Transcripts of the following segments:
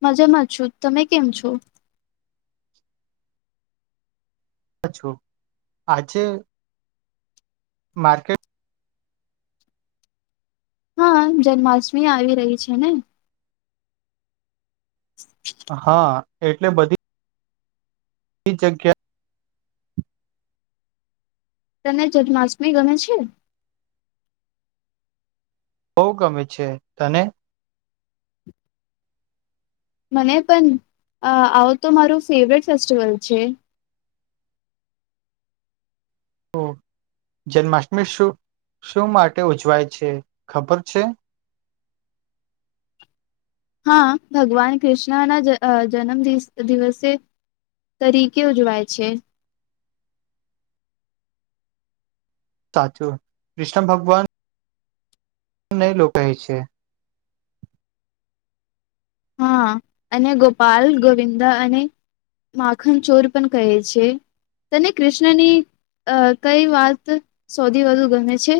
મજામાં છું. તમે કેમ છો? [unintelligible] છું. આજે માર્કેટ હા જન્માષ્ટમી આવી રહી છે ને. હા. એટલે બધી ઈ જગ્યા તને જન્માષ્ટમી ગમે છે? બહુ ગમે છે. તને? મને પણ અહ આવો તો મારું ફેવરેટ ફેસ્ટિવલ છે. તો જન્માષ્ટમી શું-શું માટે ઉજવાય છે, ખબર છે? હા. ભગવાન કૃષ્ણ ના જ અહ જન્મ દિસ દિવસે તરીકે ઉજવાય છે. સાચું. કૃષ્ણ ભગવાનને [unintelligible] છે. હા અને ગોપાલ ગોવિંદા અને માખન ચોર પણ કહે છે. તને કૃષ્ણની અહ કઈ વાત સૌથી વધુ ગમે છે?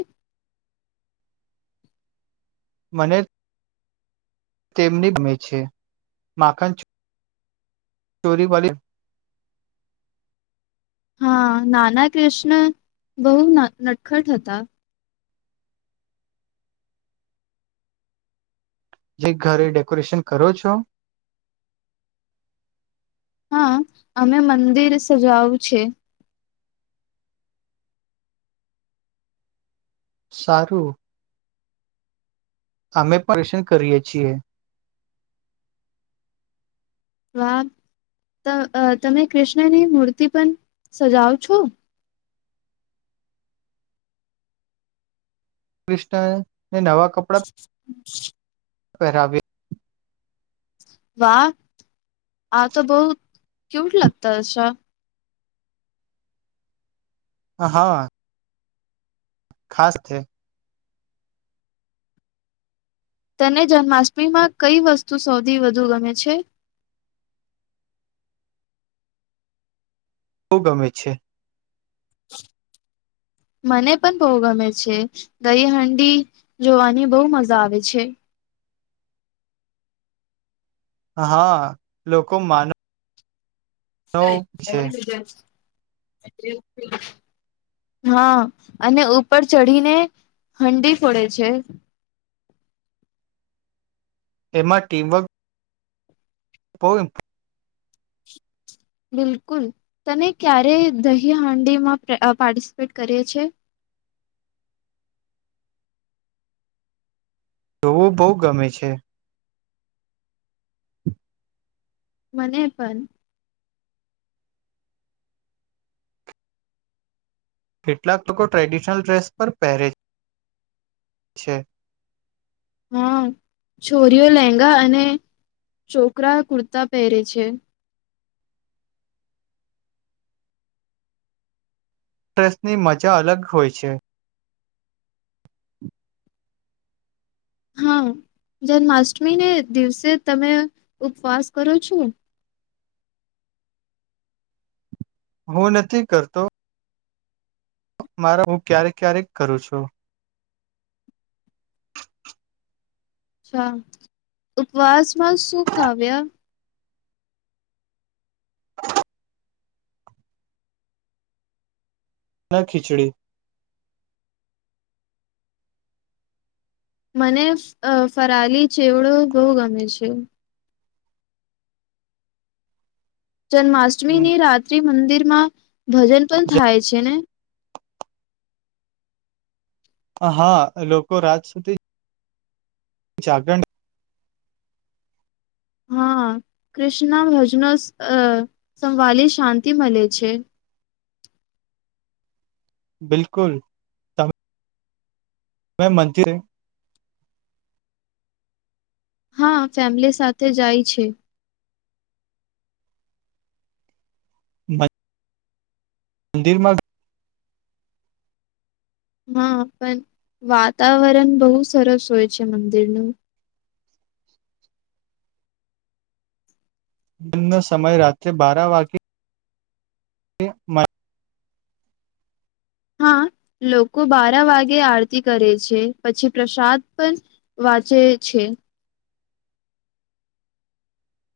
મને તેમની ગમે છે. માખન ચો ચોરી વાલી હા, નાના કૃષ્ણ બહુ નટખટ હતા. જે ઘરે ડેકોરેશન કરો છો? હા. અમે મંદિર સજાવું છે. સારું. અમે પરશન કરીએ છીએ. વાહ તમે કૃષ્ણની મૂર્તિ પણ સજાવ છો? કૃષ્ણ ને નવા કપડાં પહેરાબી વાહ. હા તો બહુ ક્યુટ લાગતા હશે? હા. ખાસ થે. તને જન્માષ્ટમીમાં કઈ વસ્તુ સૌથી વધુ ગમે છે. બહુ ગમે છે. મને પણ બહુ ગમે છે દઈ હાંડી જોવાની બહુ મજા આવે છે. હા લોકો માનો નઈ મોડી થઇ જાય. હા અને ઉપર ચઢીને હંડી ફોડે છે. એમાં ટીમવર્ક હોય બિલકુલ તને ક્યારે દહીહાંડીમાં પાર્ટિસિપેટ કરીે છે? જોવો બહુ ગમે છે. મને પણ કેટલાક લોકો ટ્રેડિશનલ ડ્રેસ પર પહેરે છે. હા છોરીઓ લેંહગા અને છોકરા કુર્તા પહેરે છે ડ્રેસની મજા અલગ હોય છે. હા જન્માષ્ટમીને દિવસે તમે ઉપવાસ કરો છો? હું નથી કરતો. મારા હું ક્યારેક ક્યારેક કરું છું. હા, ઉપવાસમાં શું ખાવ્યા? ના ખીચડી મને ફરાલી ચેવડો બહુ ગમે છે. જન્માષ્ટમીને રાત્રે મંદિર ના. ભજન પણ થાય છે ને? હા લોકો રાત સુધી જ જાગરણ હા કૃષ્ણના ભજનો સંભળી શાંતિ મળે છે. બિલકુલ. ત મે મંદિરે હા ફેમિલી સાથે જાય છે. [inaudible] મંદિરમાં હા પણ વાતાવરણ બહુ સરસ હોય છે મંદિરનું. દિલનો સમય રાત્રે બારા વાગે હ મા. હા લોકો બારા વાગે આરતી કરે છે પછી પ્રસાદ પણ વાંચે છે.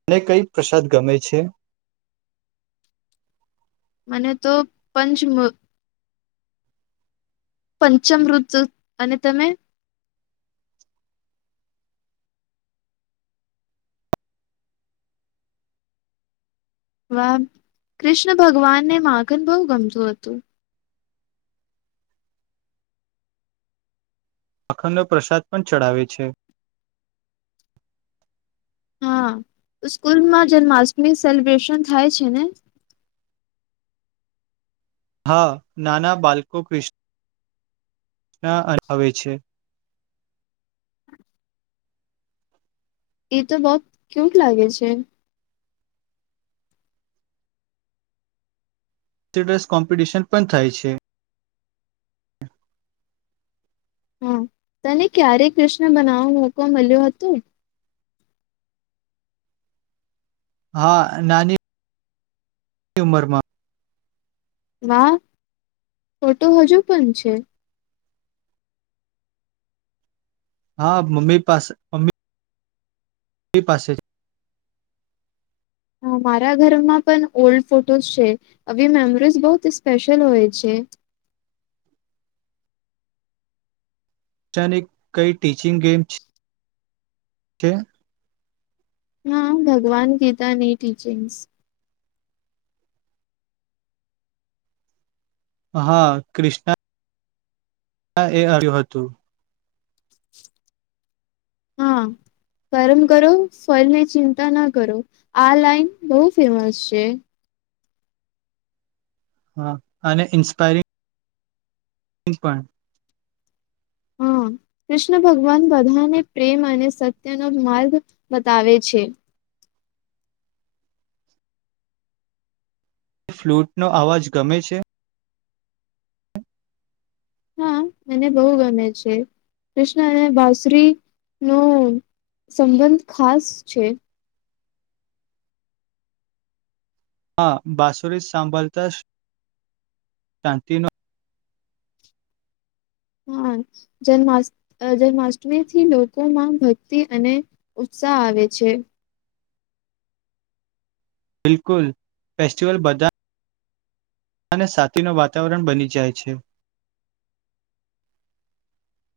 મને કઈક પ્રસાદ ગમે છે. મને તો પંચમ. પંચમ ઋત અને તમે? વા, કૃષ્ણ ભગવાનને માગન બહુ ગમતું હતું. અખંડો પ્રસાદ પણ ચડાવે છે. હા, સ્કૂલમાં જન્માષ્ટમી સેલિબ્રેશન થાય છે ને? હા નાના બાળકો કૃષ્ણ કૃષ્ણ અવે છે. એ તો બહ ક્યુટ લાગે છે. ડ્રેસ કોમ્પિટિશન પણ થાય છે. હા, તને ક્યારે કૃષ્ણ બનાવવાનો મોકો મળ્યો હતો? હા નાની એની ઉંમરમાં. વાહ, ફોટો હજુ પણ છે. હા મમ્મી પાસે મમ્મી એ પાસે છે. હ મારા ઘરમાં પણ ઓલ્ડ ફોટોસ છે, આવી મેમરીઝ બહ સ્પેશિયલ હોય છે. [unintelligible] હા ભગવાન ગીતાની ટીચિંગ્સ. હા કૃષ્ણ હા એ આવ્યું હતું. હા, કર્મ કરો ફલની ચિંતા ના કરો, આ લાઈન બહુ ફેમસ છે. હા, અને ઇન્સ્પાયરિંગ પણ. હા, કૃષ્ણ ભગવાન બધાને પ્રેમ અને સત્યનો માર્ગ બતાવે છે. તે ફ્લૂટનો અવાજ ગમે છે? હા મને બહુ ગમે છે, કૃષ્ણ અને બાસુરી નો સંબંધ ખાસ છે. હા બાસુરી સાંભળતા શાંતિનો હા, જમા જન્માષ્ટમીથી લોકોમાં ભક્તિ અને ઉત્સાહ આવે છે. બિલકુલ, ફેસ્ટિવલ બધાધા અને સાતીનું વાતાવરણ બની જાય છે.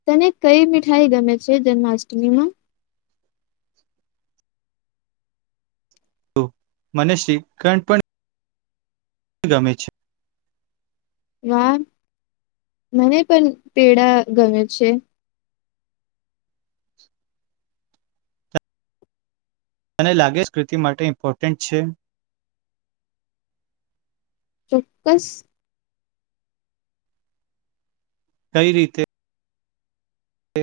તને કઈ મીઠાઈ ગમે છે જન્માષ્ટમીમાં? તો મને શ્રી કણ પણ ગમે છે. વાહ, મને પણ પેડા ગમે છે. તને લાગે જ કૃતિ માટે ઇમ્પોર્ટન્ટ છે? ચોક્કસ. કઈ રીતે? કે?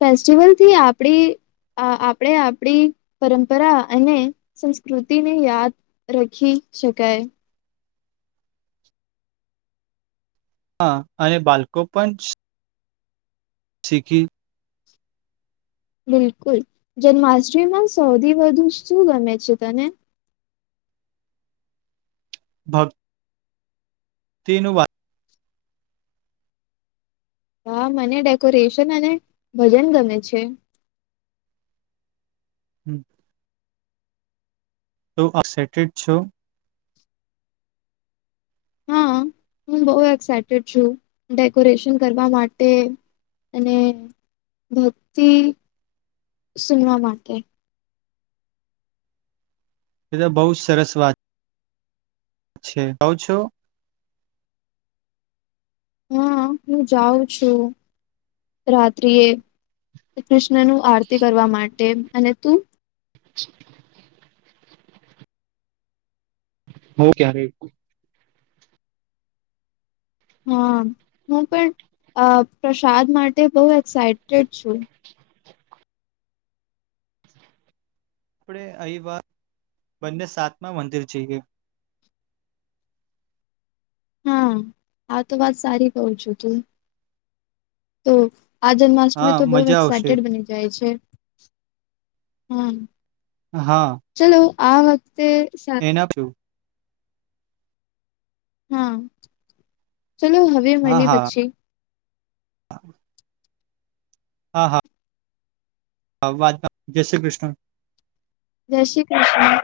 ફેસ્ટિવલથી આપણી આપણે આપણી પરંપરા અને સંસ્કૃતિને યાદ રાખી શકાય. હા અને બાળકો પણ શીખી બિલકુલ, જન્માષ્ટમીમાં સૌથી વધુ શું ગમે છે તને? ભક્ત. તેનું વાત હા મને ડેકોરેશન અને ભજન ગમે છે. હમ. તો એક્સાઈટેડ છો? હા, હું બહ એક્સાઈટેડ છું, ડેકોરેશન કરવા માટે, અને ભક્તિ સુનવા માટે. એ તો બહુ સરસ વાત છે કઉ છો. હા હું જાઉં છું. રાત્રિએે. ક્રિસ [unintelligible] નું આરતી કરવા માટે અને તું [unintelligible] હું ક્યારે હા હું પણ અ પ્રસાદ માટે બહુ એક્સાઈટેડ છું. આપણે આવી વાત બંને સાતમા મંદિર જઈએ. હા આ તો વાત સારી કઉ છો તુએ તો આ હા જન્માષ્ટમી તો બહુ મજા આવશે એક્સાઈટેડ બની જાય છે. હમ્મ. હા આ વ તે સા એના હા. ચલો હવે હા મળીએ હા પછી. [inaudible] હા હા. આ વાતના જય શ્રી કૃષ્ણ. જય શ્રી કૃષ્ણ.